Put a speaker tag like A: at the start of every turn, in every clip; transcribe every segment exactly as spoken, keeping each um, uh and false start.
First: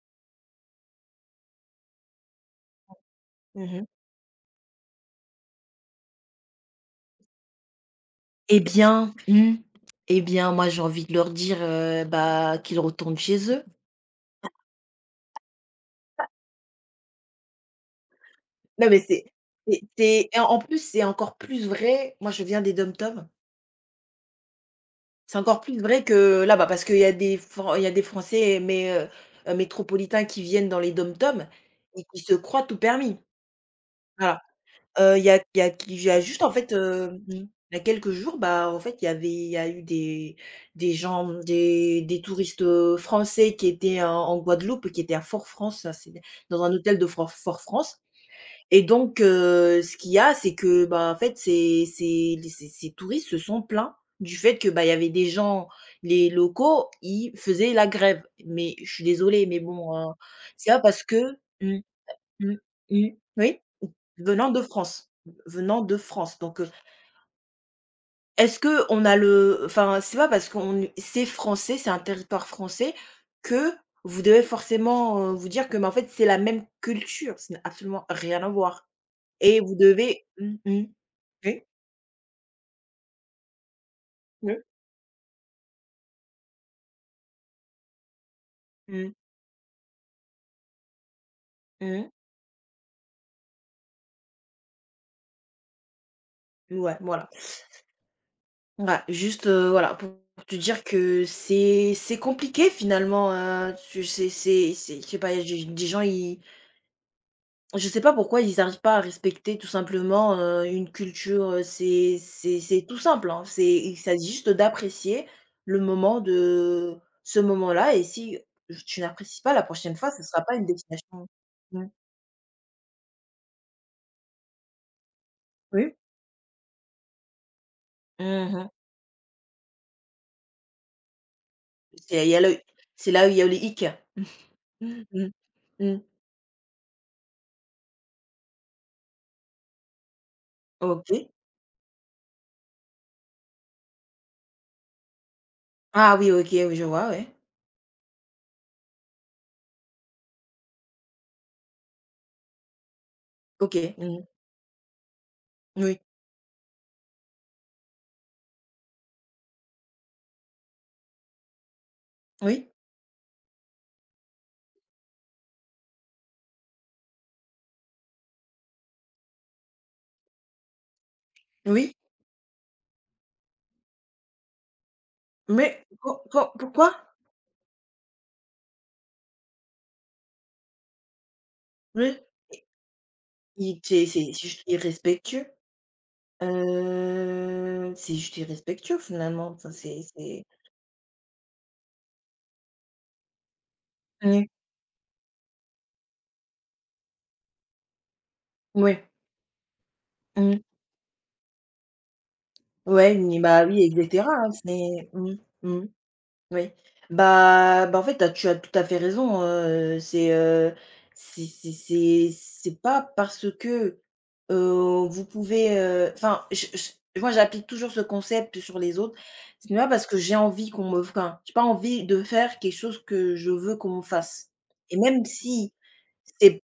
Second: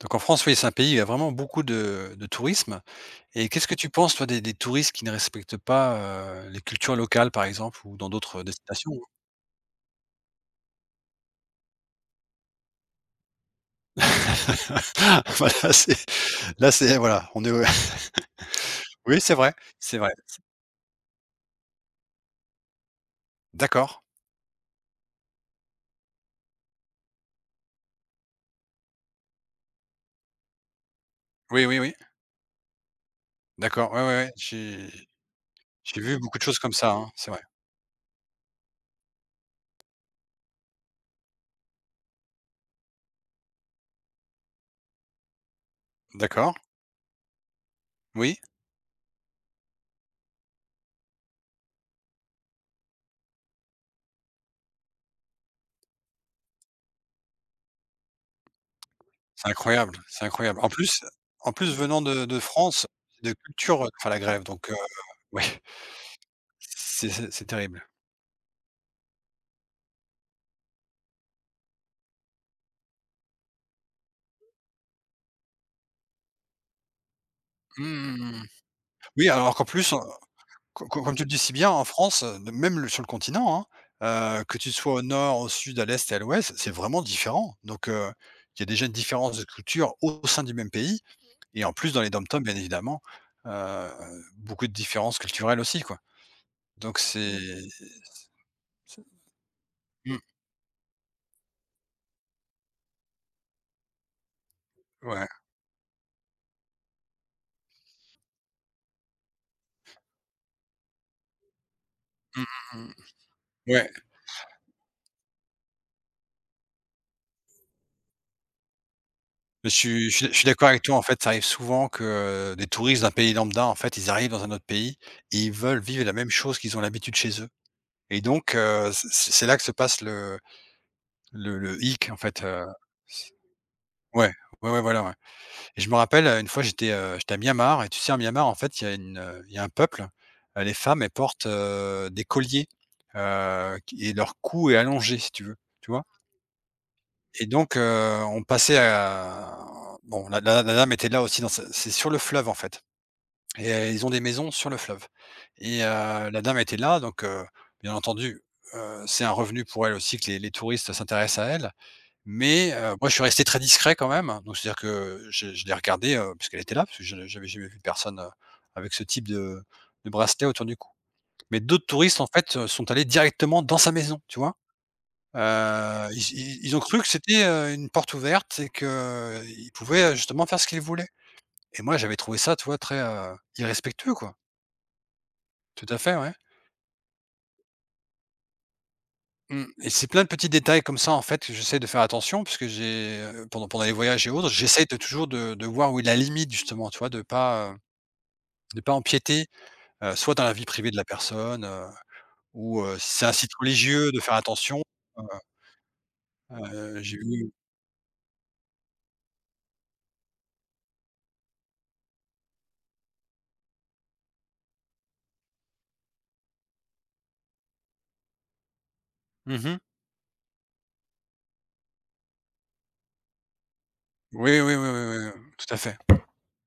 A: Donc en France, oui, c'est un pays où il y a vraiment beaucoup de de tourisme et qu'est-ce que
B: Mmh
A: tu penses, toi, des des touristes qui ne respectent pas, heu, les cultures locales, par exemple, ou dans d'autres
B: Eh
A: destinations,
B: bien mmh, eh bien, moi, j'ai envie de leur dire, heu, bah, qu'ils retournent chez eux.
A: Voilà, c'est là, c'est voilà, on est
B: Non, mais
A: oui,
B: c'est
A: c'est vrai,
B: c'est
A: c'est vrai.
B: c'est et en en plus, c'est encore plus vrai, moi, je viens des DOM-TOM.
A: D'accord.
B: C'est encore plus vrai que là-bas, parce qu'il y a des Fran il y a des Français, mais heu heu, métropolitains, qui viennent dans les DOM-TOM
A: Oui, oui, oui.
B: et qui se croient tout permis.
A: D'accord, ouais, ouais, ouais, j'ai
B: Heu, il y a il y a qui
A: j'ai
B: il y
A: vu
B: a
A: beaucoup
B: juste
A: de
B: en
A: choses
B: fait,
A: comme ça, hein,
B: heu,
A: c'est vrai.
B: Il y a quelques jours, bah, en fait, il y avait il y a eu des des gens, mmh, des des touristes, heu, français, qui étaient en en Guadeloupe, qui étaient à Fort-France, c'est
A: D'accord,
B: dans un hôtel de Fort Fort-France.
A: oui,
B: Et donc, heu, ce qu'il y a, c'est que, bah, en fait, ces ces les ces ces touristes se sont plaints du fait que, bah, il y avait des gens, les locaux, ils faisaient la grève, mais je suis désolée,
A: c'est
B: mais bon,
A: incroyable,
B: heu,
A: c'est incroyable. En
B: c'est pas
A: plus
B: parce que
A: en plus,
B: mmh.
A: venant de de
B: Mmh.
A: France,
B: Mmh.
A: de
B: Oui,
A: culture, enfin la grève,
B: venant de
A: donc heu,
B: France,
A: ouais,
B: venant de France, donc heu,
A: c'est c'est c'est terrible.
B: est-ce qu'on a le enfin, c'est pas parce qu'on c'est français, c'est un territoire français, que vous devez forcément, heu, vous dire que, mais en fait, c'est la même culture. Ça n'a
A: Mmh,
B: absolument
A: mmh,
B: rien
A: mmh.
B: à voir,
A: Oui, alors
B: et
A: qu'en
B: vous
A: plus, heu,
B: devez mmh mh.
A: co co comme tu le dis si
B: Oui,
A: bien, en France, heu, de même le sur le continent, hein, heu,
B: oui.
A: que tu sois au nord, au sud, à l'est et à l'ouest, c'est vraiment différent. Donc heu, il y a déjà une
B: Mmh.
A: différence de culture au sein du même pays et en plus dans
B: Mmh.
A: les dom-toms, bien évidemment, heu, beaucoup de différences culturelles aussi, quoi.
B: Ouais,
A: Donc
B: voilà.
A: c'est mmh,
B: Ouais,
A: c'est
B: juste, heu, voilà, pour
A: mmh,
B: te dire que c'est c'est compliqué finalement. Heu, tu c'est c'est C'est, je sais
A: ouais.
B: pas, il y a des gens ils je sais pas pourquoi ils n'arrivent pas à respecter tout simplement, heu, une culture. Heu, c'est
A: Mmh
B: c'est c'est
A: mh.
B: tout simple, hein. C'est
A: Ouais,
B: il s'agit juste d'apprécier le moment de ce moment-là, et si tu n'apprécies pas, la
A: mais je
B: prochaine
A: suis
B: fois,
A: je
B: ce ne
A: suis je
B: sera
A: suis
B: pas une
A: d'accord avec toi, en fait,
B: destination.
A: ça arrive
B: Mmh.
A: souvent que, heu, des touristes d'un pays lambda, en fait, ils arrivent dans un autre pays et ils veulent
B: Oui.
A: vivre la même chose qu'ils ont l'habitude chez eux. Et donc
B: Mmh.
A: heu, c c'est là que se passe le le le hic en
B: C'est il y a
A: fait,
B: le
A: heu,
B: c'est là où il y a le hic.
A: Ouais, ouais, ouais,
B: Mmh
A: voilà, ouais.
B: mh.
A: Et je me
B: Mmh.
A: rappelle, heu, une fois j'étais, heu, j'étais à Myanmar et tu sais, à Myanmar, en fait, il y a une, heu, il y a un peuple, heu, les femmes, elles
B: OK.
A: portent, heu, des colliers, heu, qui et leur cou est allongé, si tu veux, tu vois?
B: Ah oui, OK, oui, je vois, ouais.
A: Et donc heu, on passait à bon, la la la dame était là aussi dans sa c'est sur le fleuve, en fait. Et heu,
B: OK.
A: ils ont des
B: Mmh.
A: maisons sur le fleuve et
B: Oui.
A: heu, la dame était là donc heu, bien entendu, heu, c'est un revenu pour elle aussi que les les touristes s'intéressent à elle,
B: Oui.
A: mais heu, moi je suis resté très discret quand même, donc c'est-à-dire que je je l'ai regardée, heu, puisqu'elle était là, parce que je j'avais jamais vu personne, heu, avec ce type de de bracelet autour du cou. Mais d'autres
B: Oui.
A: touristes en fait, heu, sont allés directement dans sa maison, tu vois?
B: Mais
A: Heu,
B: quand
A: ils
B: quand
A: ils ils ont
B: pourquoi?
A: cru que c'était, heu, une porte ouverte et qu'ils pouvaient, heu, justement faire ce qu'ils voulaient et moi j'avais
B: Oui.
A: trouvé ça, tu vois, très, heu,
B: Il c'est
A: irrespectueux,
B: C'est
A: quoi.
B: juste irrespectueux.
A: Tout à fait, ouais.
B: Heu, c'est juste irrespectueux finalement,
A: Mmh,
B: enfin
A: et
B: c'est
A: c'est plein de
B: c'est
A: petits détails comme ça, en fait, que j'essaie de faire attention puisque j'ai, heu, pendant pendant les voyages et
B: Ouais,
A: autres, j'essaie de toujours de de voir où est la limite justement, tu vois? De pas, heu, de pas
B: ouais,
A: empiéter, heu, soit dans la
B: mmh.
A: vie privée de la personne, heu, ou heu,
B: Ouais,
A: si c'est un
B: mais
A: site
B: bah, oui, et
A: religieux, de
B: cetera,
A: faire
B: hein.
A: attention.
B: c'est
A: Heu
B: mmh, mmh, oui.
A: j'ai vu
B: Bah bah, en fait, tu as tu as tout à fait raison. Heu, c'est, heu, c'est c'est c'est c'est pas parce que, heu, vous pouvez, heu, enfin, je je moi, j'applique toujours ce concept sur les autres. Ce
A: mmh.
B: pas parce que j'ai envie qu'on me enfin, j'ai pas envie de faire quelque chose que je veux qu'on me fasse,
A: Oui, oui, oui,
B: et
A: oui,
B: même
A: oui,
B: si
A: tout à fait.
B: c'est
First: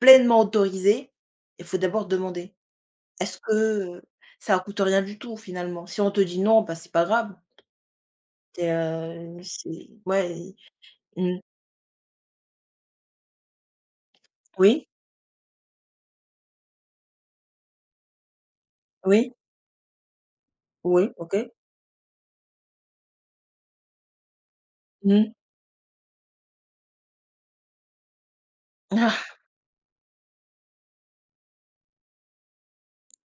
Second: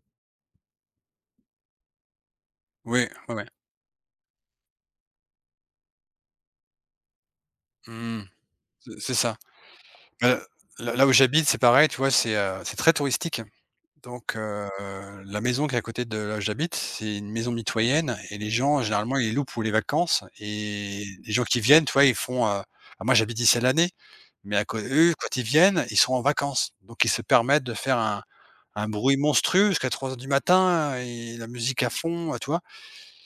B: pleinement autorisé, il faut d'abord demander.
A: Oui, oui,
B: Est-ce
A: oui.
B: que, heu, ça coûte rien du tout finalement? Si on te dit: «Non», bah, c'est pas grave.
A: Mmh.
B: Tu
A: C'est c'est ça.
B: es, c'est
A: Heu,
B: Ouais,
A: là là où
B: mmh.
A: j'habite, c'est pareil, tu vois? C'est, heu, c'est très touristique. Donc heu,
B: Oui,
A: la maison qui est à côté de là où j'habite, c'est une maison mitoyenne et les gens généralement
B: oui,
A: ils louent pour les vacances et
B: oui,
A: les
B: OK.
A: gens qui viennent, tu vois, ils font, heu alors moi j'habite ici à l'année, mais à cô eux
B: Mmh.
A: quand ils viennent, ils sont en vacances. Donc ils se permettent de faire un un bruit monstrueux jusqu'à trois heures du matin et la musique à fond, heu, tu vois?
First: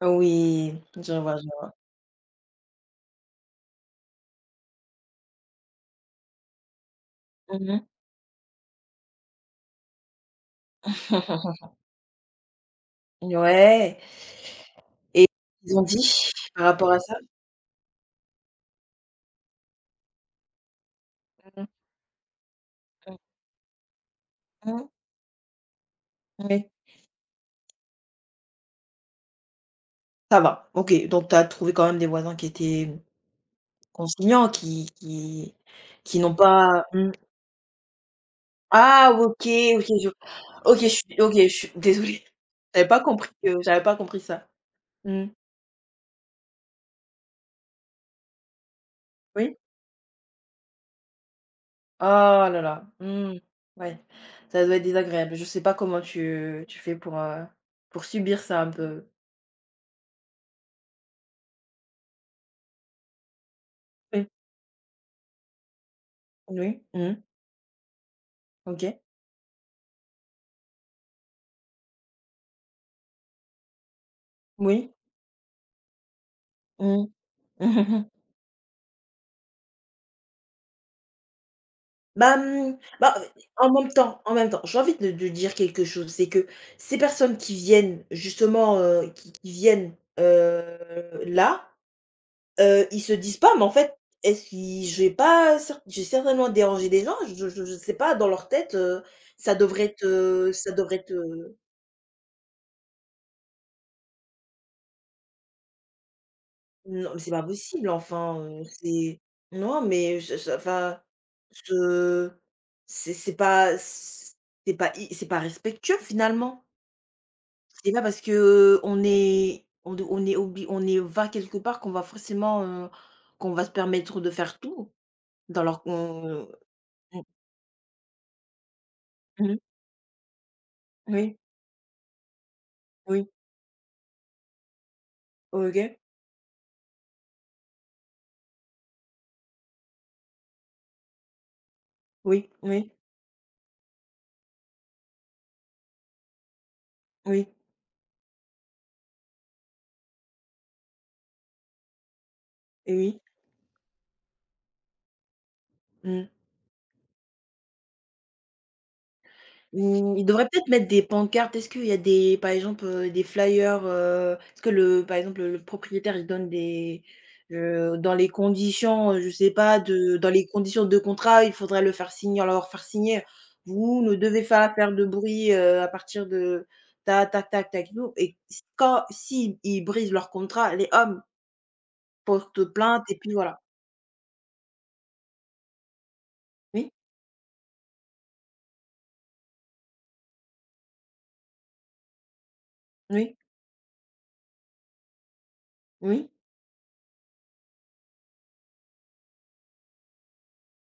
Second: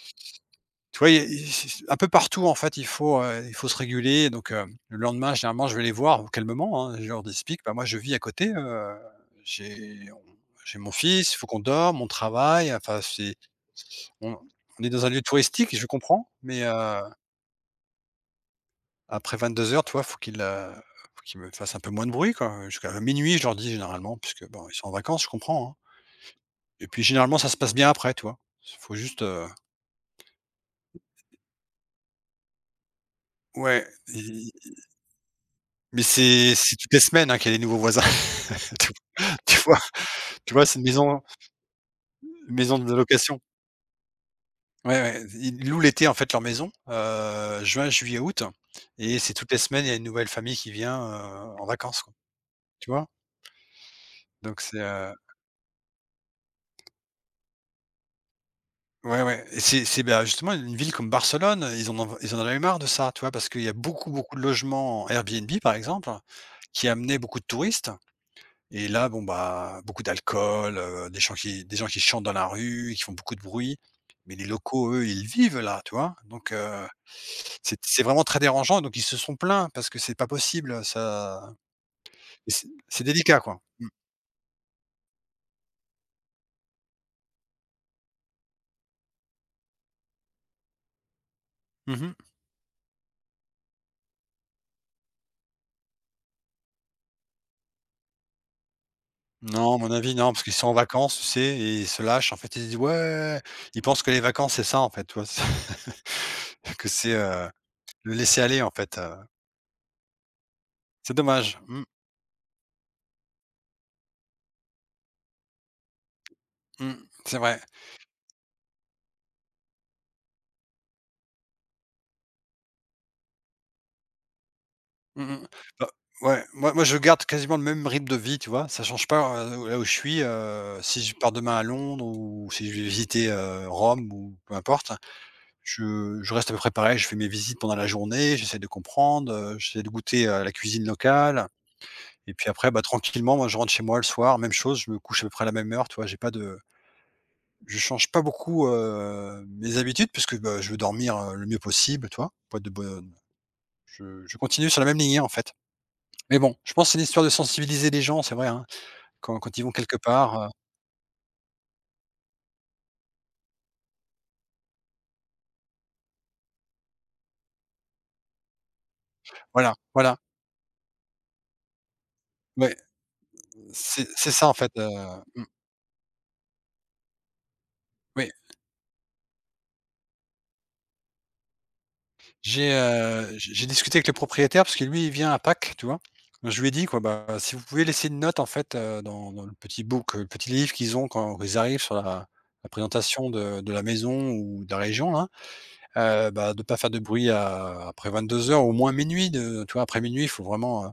B: Oui,
A: Tu vois,
B: je
A: il y a
B: vois, je vois.
A: il un peu partout, en fait, il faut, heu, il faut se réguler. Donc, heu, le lendemain, généralement, je vais les voir calmement, hein. Je leur explique: «Bah,
B: Mmh.
A: moi, je vis à côté, heu, j'ai on j'ai mon fils, il faut qu'on dorme, mon travail. Enfin, c'est
B: Ouais,
A: on on est dans un lieu
B: et ils
A: touristique,
B: ont
A: je
B: dit
A: comprends, mais,
B: par rapport à
A: heu,
B: ça?
A: après vingt-deux heures, tu vois, faut qu'ils, heu, faut qu'ils me
B: Mmh,
A: fassent un peu moins de bruit, quoi. Jusqu'à
B: mmh,
A: minuit, je leur dis généralement, puisque, bon, ils sont
B: mmh.
A: en vacances, je comprends, hein.
B: Oui,
A: Et puis, généralement, ça se passe bien après, tu vois? Faut juste, heu
B: ça va. OK, donc tu as trouvé quand même des voisins qui étaient
A: ouais,
B: conciliants,
A: i
B: qui qui
A: mais
B: qui n'ont
A: c'est c'est
B: pas
A: toutes les
B: mmh.
A: semaines, hein, qu'il y a des nouveaux voisins.
B: Ah OK,
A: Tu vois?
B: OK, je
A: Tu vois?
B: OK,
A: C'est une
B: je
A: maison
B: suis OK, je suis désolée.
A: une maison
B: J'avais
A: de
B: pas compris
A: location.
B: que j'avais pas compris ça.
A: Ouais, ouais.
B: Mmh.
A: Ils louent l'été, en fait, leur maison, heu, juin, juillet, août et c'est toutes
B: Oui?
A: les semaines, il y a une nouvelle famille qui vient, heu, en vacances,
B: Oh
A: quoi.
B: là là.
A: Tu vois?
B: Mmh. Ouais,
A: Donc
B: ça doit
A: c'est,
B: être
A: heu
B: désagréable. Je sais pas comment tu tu fais pour, heu, pour subir ça un peu.
A: ouais, ouais et c'est c'est, bah, justement une ville comme Barcelone, ils en ont ils en avaient marre de ça, tu vois? Parce qu'il y a beaucoup,
B: Oui,
A: beaucoup de logements en Airbnb, par exemple,
B: oui,
A: qui
B: mmh,
A: amenaient beaucoup de touristes. Et
B: OK.
A: là, bon, bah, beaucoup d'alcool, heu, des gens qui des gens qui chantent dans la rue qui font beaucoup de bruit. Mais les
B: Oui,
A: locaux, eux, ils vivent là, tu vois? Donc heu,
B: mmh.
A: c'est c'est vraiment très dérangeant. Donc ils se sont plaints parce que c'est pas possible, ça
B: Bah,
A: et c'est
B: mmh,
A: c'est
B: bah,
A: délicat, quoi.
B: en
A: Mmh.
B: même temps en même temps, j'ai envie de de dire quelque chose, c'est que ces personnes qui viennent justement, heu, qui qui viennent, heu, là.
A: Mmh.
B: Heu, ils se disent pas: «Mais en fait, est-ce qui j'ai pas cer j'ai certainement dérangé des gens?» Je je je sais pas, dans leur tête, heu, ça
A: Non, à
B: devrait
A: mon
B: être,
A: avis, non, parce
B: heu,
A: qu'ils sont
B: ça
A: en
B: devrait être,
A: vacances, tu sais?
B: heu
A: Et ils se lâchent, en fait, ils disent: «Ouais». Ils pensent que les vacances, c'est ça, en fait, tu vois? C'est que c'est,
B: non, mais c'est pas
A: heu,
B: possible,
A: le
B: enfin,
A: laisser
B: heu,
A: aller, en fait, heu,
B: c'est non, mais je je enfin,
A: c'est dommage. Mmh,
B: je c'est c'est pas c c'est pas i c'est pas respectueux finalement.
A: mmh, c'est vrai.
B: C'est pas parce que, heu, on est on de on est obli on est va quelque part qu'on va forcément, heu, qu'on va se permettre de faire tout
A: Mmh mh.
B: dans leur
A: Bah, ouais,
B: con
A: moi moi je
B: mmh.
A: garde quasiment le même rythme de vie, tu vois? Ça change pas,
B: Mmh mh.
A: heu, là où je suis, heu, si je pars
B: Oui,
A: demain à Londres ou si je vais
B: oui.
A: visiter, heu, Rome ou peu importe,
B: OK.
A: je je reste à peu près pareil. Je fais mes visites pendant la journée, j'essaie de comprendre, heu, j'essaie de goûter à la cuisine locale et
B: Oui,
A: puis après, bah,
B: oui,
A: tranquillement, moi je rentre chez moi le soir, même chose, je me couche à peu près à la même heure, tu vois? J'ai pas de
B: oui,
A: je change pas beaucoup, heu, mes habitudes puisque, bah, je veux dormir, heu, le mieux possible, tu vois? Pas de
B: et
A: bonne
B: oui.
A: je je continue sur la même lignée, en fait.
B: Mmh.
A: Mais bon, je pense que c'est une histoire de sensibiliser les gens, c'est vrai, hein, quand quand ils vont quelque
B: Mmh, ils
A: part,
B: devraient
A: heu,
B: peut-être mettre des pancartes. Est-ce qu'il y a des Par exemple, heu, des flyers. Heu, est-ce que le Par exemple, le propriétaire, il donne des, heu, dans les conditions, heu, je sais
A: voilà,
B: pas, de
A: voilà,
B: dans les conditions de contrat, il faudrait le faire signer leur
A: ouais,
B: faire signer: «Vous
A: c'est
B: ne
A: c'est
B: devez
A: ça en fait,
B: pas
A: heu,
B: faire de
A: mmh,
B: bruit, heu, à partir de ta tac tac tac, et
A: oui.
B: et quand, si ils brisent leur contrat, les hommes portent
A: J'ai,
B: plainte, et
A: heu,
B: puis
A: j'ai
B: voilà.
A: j'ai discuté avec le propriétaire parce que lui, il vient à Pâques, tu vois? Je lui ai dit
B: Oui,
A: quoi, bah, si vous pouvez laisser une note en fait, heu, dans dans le petit book, euh, le petit livre qu'ils ont quand ils arrivent sur la la présentation
B: oui,
A: de de la maison ou de la région là,
B: oui,
A: heu, bah, de pas faire de bruit à après vingt-deux heures, au moins minuit. De tu vois? Après minuit, il faut vraiment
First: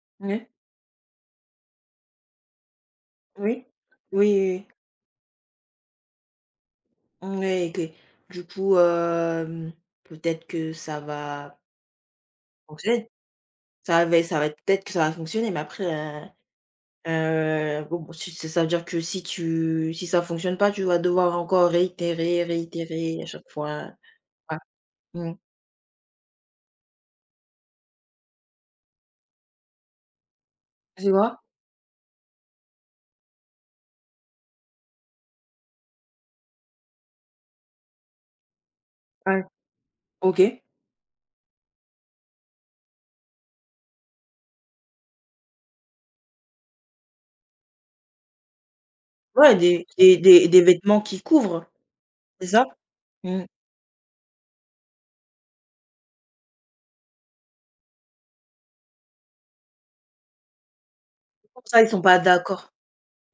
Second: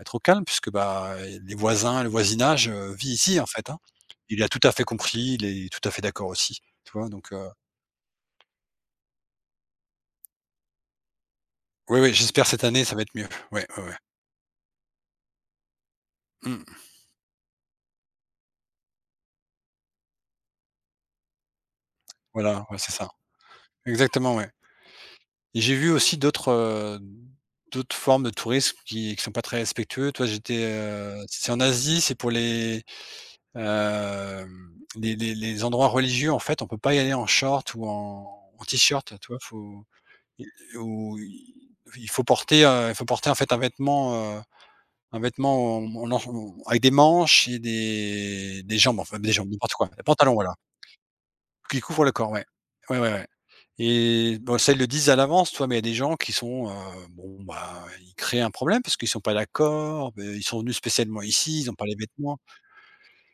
A: être au calme
B: oui.
A: puisque, bah, les voisins, le voisinage, heu, vit ici, en
B: Oui.
A: fait, hein.
B: Oui,
A: Il a tout
B: oui,
A: à fait compris, il est tout à fait d'accord aussi, tu vois? Donc
B: oui.
A: heu,
B: Ouais, et du coup, hem, peut-être que ça va
A: oui, oui, j'espère cette année, ça va
B: fonctionner.
A: être mieux. Ouais, ouais, ouais.
B: Ça va ça va Peut-être que ça va fonctionner, mais après, heu
A: Mmh.
B: heu, bon, bon, si ça veut dire que si tu si ça fonctionne pas, tu vas devoir encore réitérer,
A: Voilà, ouais, c'est ça.
B: réitérer à chaque fois.
A: Exactement, ouais
B: Ouais. Mmh.
A: et j'ai vu aussi d'autres, heu, d'autres formes de tourisme qui qui sont pas très respectueux. Toi j'étais,
B: Tu
A: heu,
B: vois?
A: c'est en Asie, c'est pour les, hem, les les les endroits religieux, en fait, on peut pas y aller en short ou en en t-shirt, tu vois?
B: Ouais.
A: Faut
B: OK.
A: Il ou il il faut porter, heu, il faut porter en fait un vêtement, heu, un vêtement en en en avec des manches et des des jambes, enfin des jambes,
B: Ouais,
A: n'importe
B: des
A: quoi, un
B: des
A: pantalon
B: des
A: voilà,
B: des vêtements qui couvrent,
A: qui couvre le corps, ouais.
B: c'est ça?
A: Ouais, ouais, ouais
B: Mmh.
A: et bon ça, ils le disent à l'avance, toi. Mais il y a des gens qui sont, heu, bon, bah, ils créent un problème parce qu'ils sont pas d'accord, heu, ils sont venus spécialement ici,
B: Pour
A: ils ont
B: ça,
A: pas
B: ils
A: les
B: sont pas
A: vêtements.
B: d'accord.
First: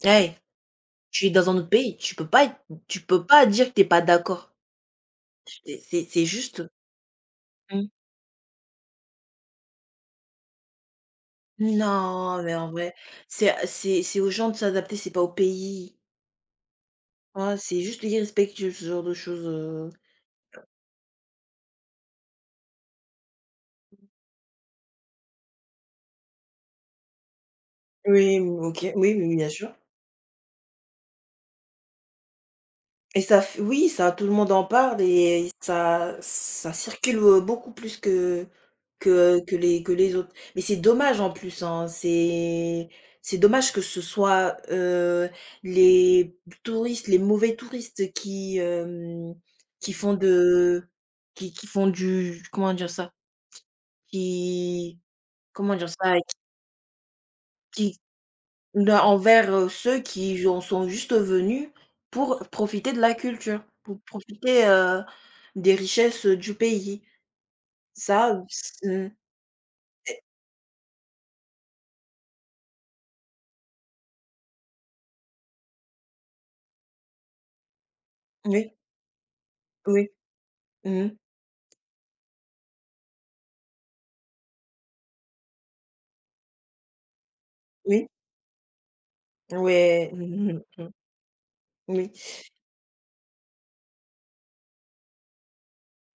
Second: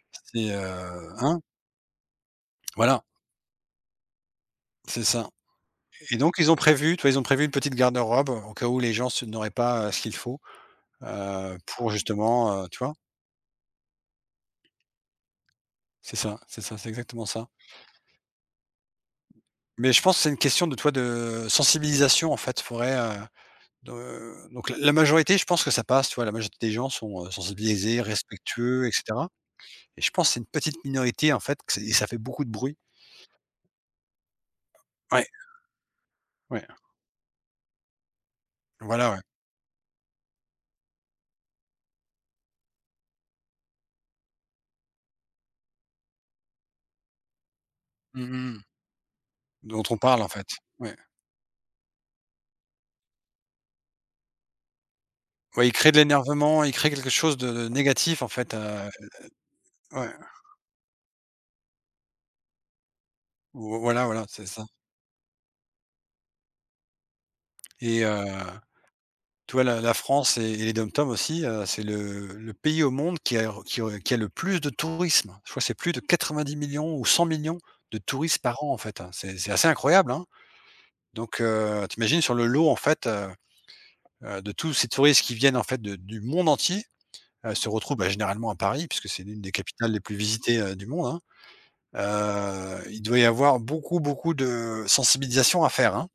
B: Hey,
A: C'est, heu,
B: tu es
A: hein?
B: dans un autre pays, tu peux pas être tu
A: Voilà,
B: peux pas dire que t'es pas d'accord.
A: c'est ça
B: C'est c'est
A: et
B: c'est
A: donc ils ont
B: juste
A: prévu, toi, ils ont prévu une petite
B: Mmh.
A: garde-robe au cas où les gens se n'auraient pas, heu, ce qu'il faut. Heu, pour
B: Non, mais
A: justement, heu,
B: en
A: tu
B: vrai,
A: vois?
B: c'est c'est c'est aux gens de s'adapter, c'est pas au pays.
A: C'est ça, c'est ça, c'est exactement ça.
B: Ah, c'est juste irrespectueux, ce genre de choses, heu
A: Mais je pense que c'est une question de toi de sensibilisation en fait. Faudrait, heu, de donc la la majorité, je pense que ça passe, tu vois? La majorité des gens sont, heu, sensibilisés,
B: Oui, mmh, OK.
A: respectueux et
B: Oui,
A: cetera
B: oui, bien sûr.
A: et je pense que c'est une petite minorité en fait que c'est et ça fait beaucoup de bruit.
B: Et ça f Oui, ça, tout le monde en parle,
A: Ouais,
B: et ça
A: ouais,
B: ça circule, heu, beaucoup plus que
A: voilà, ouais.
B: que que les que les autres. Mais c'est dommage, en plus, hein. C'est c'est dommage que ce soit, heu, les touristes, les mauvais touristes
A: Mmh mh,
B: qui,
A: mmh.
B: hem,
A: Dont
B: qui
A: on
B: font
A: parle en fait.
B: de
A: Ouais.
B: qui qui font du... comment dire ça? Qui...
A: Ouais, ils
B: comment dire
A: créent de
B: ça?
A: l'énervement, il crée quelque chose de de
B: Qui
A: négatif en fait, heu,
B: de Envers, heu, ceux
A: ouais,
B: qui en sont juste venus pour profiter de la culture,
A: vo
B: pour
A: voilà, voilà, c'est ça
B: profiter, heu, des richesses, du pays.
A: et
B: Ça,
A: heu
B: s mmh,
A: Tu vois, la la
B: Et
A: France et et les DOM-TOM aussi, heu, c'est le le pays au monde qui a qui a qui a le plus de tourisme. Je crois que c'est plus de quatre-vingt-dix millions ou cent millions de touristes par an,
B: oui,
A: en fait, hein. C'est c'est assez
B: oui,
A: incroyable, hein.
B: mmh
A: Donc heu, tu sur le lot, en fait, heu heu, de tous ces touristes qui viennent, en fait, de du monde entier, heu, se retrouvent,
B: oui,
A: bah, généralement à Paris puisque c'est l'une des capitales les
B: ouais,
A: plus
B: mmh
A: visitées, heu,
B: mh,
A: du
B: mmh,
A: monde, hein.
B: oui.
A: Heu, il doit y avoir beaucoup, beaucoup de sensibilisation à faire, hein.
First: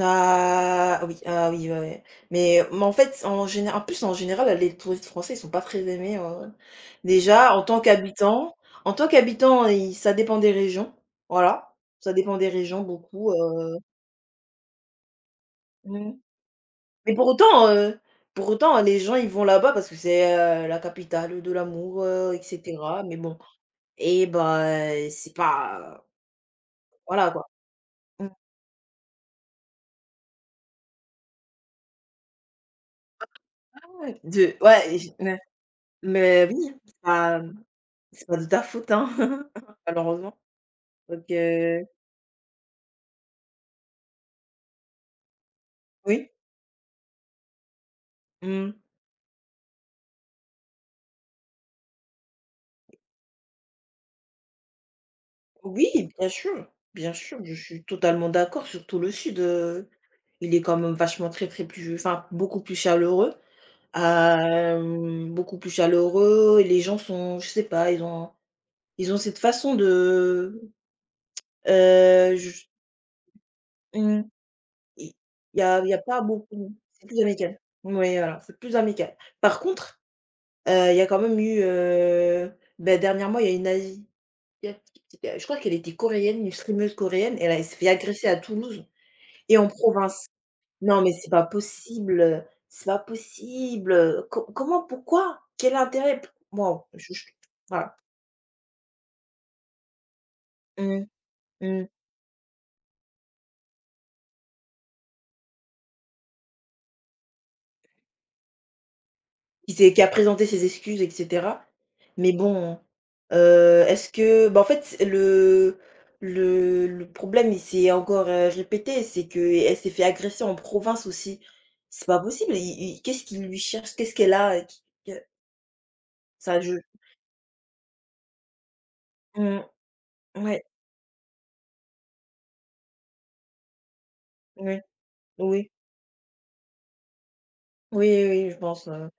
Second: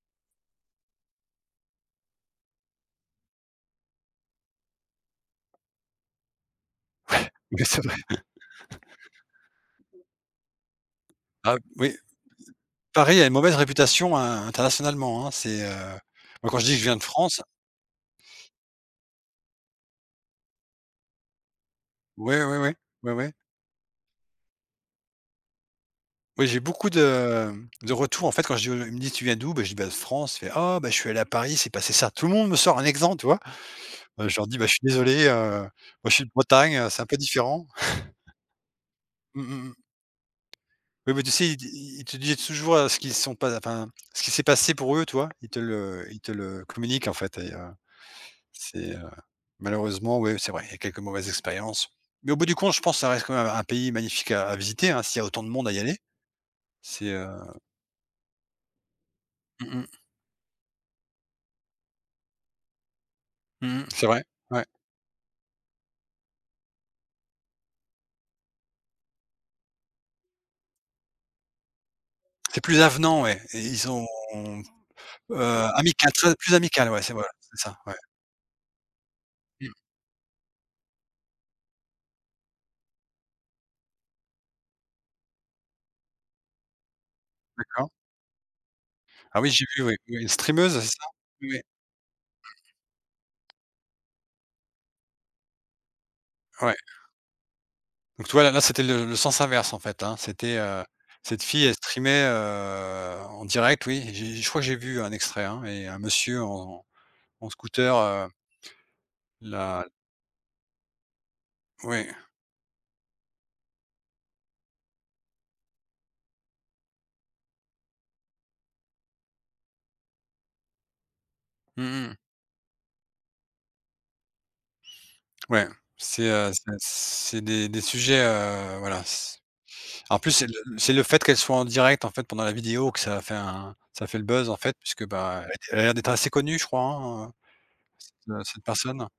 B: Ah oui, ah oui, ouais, ouais. Mais mais en fait, en général en plus, en général, les touristes français, ils sont pas très aimés. Heu, déjà, en
A: Oui,
B: tant
A: c'est vrai.
B: qu'habitants, en tant qu'habitants, ils ça dépend des régions,
A: Ah
B: voilà,
A: oui,
B: ça dépend des régions
A: Paris a
B: beaucoup,
A: une mauvaise
B: heu,
A: réputation in internationalement, hein. C'est, heu,
B: mmh.
A: moi quand je dis que je viens de
B: Mais pour
A: France,
B: autant, heu, pour autant, les gens, ils vont là-bas parce que c'est, heu, la capitale de l'amour, heu, et
A: ouais, ouais, ouais,
B: cetera.
A: ouais,
B: Mais
A: ouais.
B: bon, et bah, c'est pas
A: Oui, j'ai beaucoup
B: voilà, quoi.
A: de, mmh, de retours
B: Mmh.
A: en fait quand je dis aux gens, ils me disent: «Tu viens d'où?» Bah, je dis: «Bah, de France». Ils fait: «Ah bah, je suis allé à Paris, il s'est passé ça». Tout le monde me sort un exemple, tu vois? Heu, je leur
B: de
A: dis: «Bah, je suis
B: ouais, j
A: désolé,
B: mais
A: heu, moi je suis de
B: mais Oui,
A: Bretagne, heu, c'est un peu
B: bah
A: différent».
B: c'est pas de ta faute, hein,
A: Mmh mh mh.
B: malheureusement.
A: Oui,
B: Donc,
A: mais tu sais, ils te
B: heu,
A: ils te disent toujours, heu, ce qu'ils sont pas, enfin, ce qui s'est passé pour eux, tu vois? Ils te le ils
B: oui.
A: te le communiquent en fait. et heu,
B: Mmh.
A: c'est, heu Malheureusement, oui, c'est vrai, il y a quelques mauvaises expériences. Mais au bout du compte, je pense que ça reste quand même un pays magnifique à à visiter, hein, s'il y a autant de monde à y
B: Oui,
A: aller.
B: bien sûr,
A: C'est,
B: bien
A: heu
B: sûr, je suis totalement d'accord, surtout le sud,
A: mmh
B: heu,
A: mh.
B: il est quand même vachement très, très plus enfin, beaucoup plus chaleureux.
A: Mmh, c'est vrai, ouais.
B: Hem, beaucoup plus chaleureux, et les gens sont, je sais pas, ils ont ils ont cette façon de, heu,
A: C'est
B: je
A: plus avenant, ouais, et ils sont,
B: mmh, il il y
A: heu,
B: a il y a
A: amical,
B: pas
A: très plus
B: beaucoup,
A: amical, ouais,
B: c'est
A: c'est
B: plus
A: voilà,
B: amical.
A: c'est ça, ouais.
B: Oui, voilà, c'est plus amical. Par
A: Mmh,
B: contre, heu, il y a quand même eu, heu, bah, dernièrement, il y a une asie Asiatique, c'était, je crois qu'elle était coréenne, une streameuse coréenne, elle a elle s'est fait
A: d'accord.
B: agresser à Toulouse
A: Ah oui,
B: et
A: j'ai
B: en
A: vu, oui, oui,
B: province.
A: une streameuse, c'est
B: Non,
A: ça?
B: mais c'est pas
A: Oui,
B: possible, c'est pas possible. Co Comment, pourquoi? Quel intérêt? P
A: ouais.
B: je je Voilà.
A: Donc tu vois, là là, c'était le le sens inverse, en fait, hein. C'était, heu,
B: Mmh,
A: cette fille, elle
B: mmh.
A: streamait, heu, en direct, oui. J'ai Je crois que j'ai vu un extrait, hein, et un monsieur en en scooter, heu,
B: Qui
A: la
B: s'est qui a présenté ses excuses, et cetera.
A: oui.
B: Mais bon, heu, est-ce que bah, en fait, c le le le problème, il s'est encore, heu, répété, c'est qu'elle s'est fait agresser en province aussi. C'est
A: Mmh mh.
B: pas possible. I i Qu'est-ce qu'il lui cherche? Qu'est-ce qu'elle a?
A: Ouais, c'est, heu,
B: Ça
A: c'est
B: je
A: c'est des des sujets, heu, voilà, c
B: Mmh.
A: en plus, c'est le
B: Ouais,
A: c'est le fait qu'elle soit en direct, en fait, pendant la vidéo, que ça a fait un ça fait le buzz, en fait,
B: oui,
A: puisque, bah, elle était
B: oui,
A: elle a l'air d'être assez connue, je crois, hein, heu,
B: oui,
A: cette, heu,
B: oui, je
A: cette
B: pense,
A: personne.
B: heu,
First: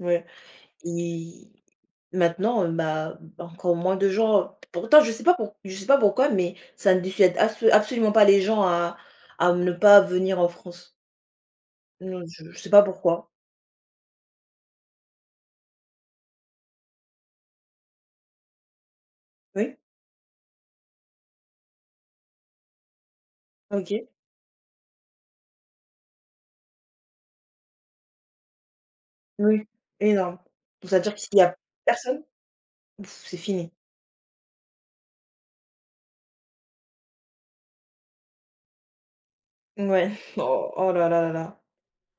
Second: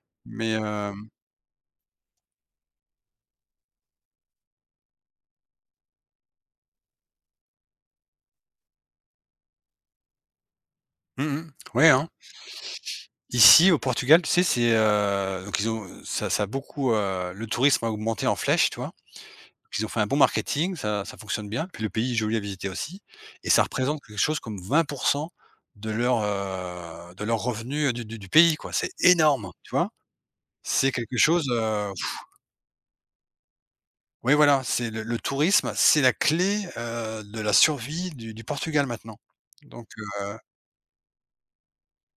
B: ouais.
A: Mais, hem
B: Et maintenant, heu, bah, encore moins de gens, pourtant. Je sais pas pour je sais pas pourquoi, mais ça ne dissuade abso absolument pas les gens à à ne pas venir en France.
A: Mmh mh, ouais, hein.
B: Non, je je sais pas pourquoi.
A: Ici, au Portugal, tu sais, c'est, heu, donc ils ont ça ça a beaucoup, heu, le tourisme a augmenté en flèche, tu vois?
B: Oui,
A: Ils ont fait un bon marketing, ça ça fonctionne bien, puis le pays est joli à visiter aussi, et ça représente
B: OK,
A: quelque chose comme vingt de leur, heu, de leur revenu du du du pays, quoi. C'est énorme,
B: oui,
A: tu vois?
B: énorme. Donc
A: C'est
B: ça veut dire
A: quelque
B: que s'il y
A: chose,
B: a
A: heu
B: personne, c'est fini.
A: oui, voilà, c'est le le tourisme, c'est la clé, heu, de la survie du du Portugal maintenant. Donc
B: Ouais.
A: heu,
B: Oh, oh là là là là.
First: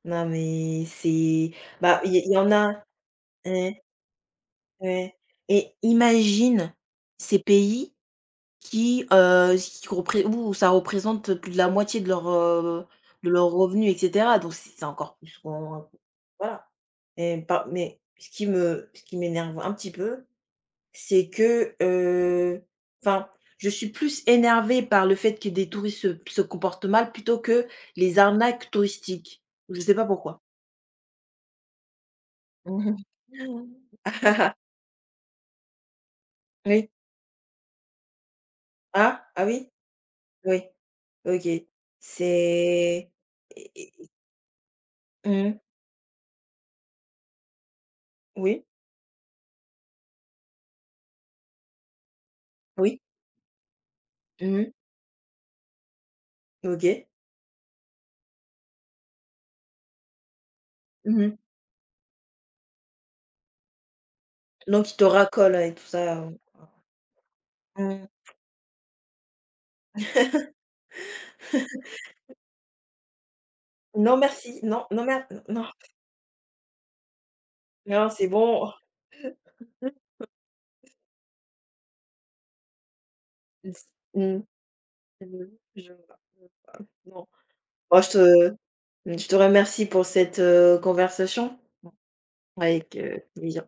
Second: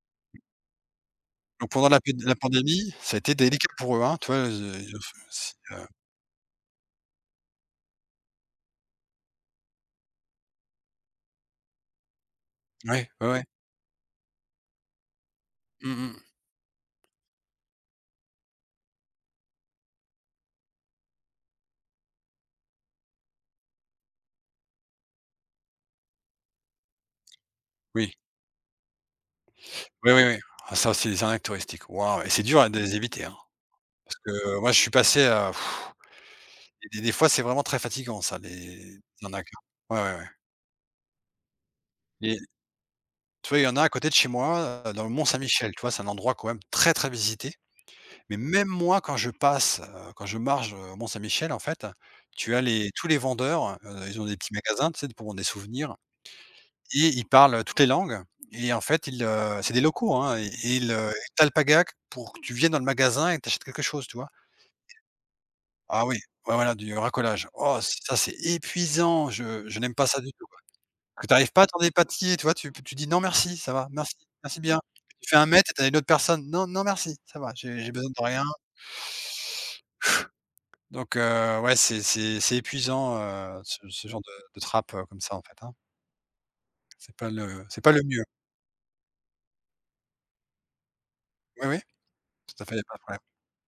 B: Non mais c'est
A: donc pendant la
B: Bah,
A: pé
B: il y il
A: la
B: y en a,
A: pandémie, ça a été délicat
B: hein.
A: pour eux, hein, tu vois? Heu, ils ont f
B: Ouais,
A: si,
B: et
A: heu
B: imagine ces pays qui, heu, qui repré où ça représente plus de la moitié de leur, heu,
A: ouais, ouais,
B: de
A: ouais.
B: leurs revenus, et cetera, donc c'est c'est encore plus qu'on
A: Mmh mh.
B: voilà et pas mais Ce qui me ce qui m'énerve un petit peu, c'est que, heu, enfin, je suis plus énervée par le fait que des touristes se se comportent mal, plutôt que
A: Oui.
B: les arnaques touristiques. Je sais pas
A: Oui, oui, oui.
B: pourquoi.
A: Ah ça, c'est les arnaques touristiques. Waouh, et c'est dur à les éviter, hein, parce que euh, moi je suis passé à
B: Oui?
A: Et des des fois, c'est vraiment très fatigant ça, les il y
B: Ah?
A: en a
B: Ah
A: que
B: oui?
A: ouais, ouais, ouais.
B: Oui. OK.
A: Et
B: C'est
A: tu vois, il y
B: et
A: en a à
B: et
A: côté de chez moi, heu, dans le
B: mmh
A: Mont-Saint-Michel, tu vois? C'est un endroit quand même très, très visité. Mais
B: Oui,
A: même moi, quand je passe, heu, quand je marche, heu, au Mont-Saint-Michel, en fait, tu as les
B: oui.
A: tous les vendeurs, heu, ils ont des petits
B: Mmh.
A: magasins, tu sais, pour vendre des souvenirs,
B: OK.
A: et ils parlent toutes les langues, et en fait, ils, heu, c'est des locaux, hein, et et ils, heu, ils
B: Mmh.
A: t'alpaguatent pour que tu viennes dans le magasin et que tu achètes quelque chose, tu vois?
B: Donc il te racolent et tout
A: Ah
B: ça,
A: oui,
B: heu,
A: ouais, voilà, du heu, racolage. Oh,
B: mmh.
A: ça, c'est épuisant, je je n'aime pas ça du tout. Que tu arrives pas à t'en dépatouiller, tu vois? Tu tu dis: «Non merci, ça va, merci,
B: Non merci,
A: merci bien».
B: non, non mer
A: Tu fais un
B: non,
A: mètre, et tu as une autre personne: «Non, non merci, ça va, j'ai j'ai
B: non
A: besoin de
B: c'est
A: rien».
B: bon.
A: Donc heu, ouais, c'est c'est c'est épuisant, heu,
B: Mmh.
A: ce ce genre de de trappe, heu, comme ça, en fait,
B: Mmh.
A: hein.
B: Je
A: C'est
B: Non.
A: pas le c'est pas
B: Bah,
A: le
B: je
A: mieux.
B: te je te remercie pour cette, heu, conversation,
A: Oui, oui, tout à fait, il y a
B: avec,
A: pas de problème.
B: heu, plaisir.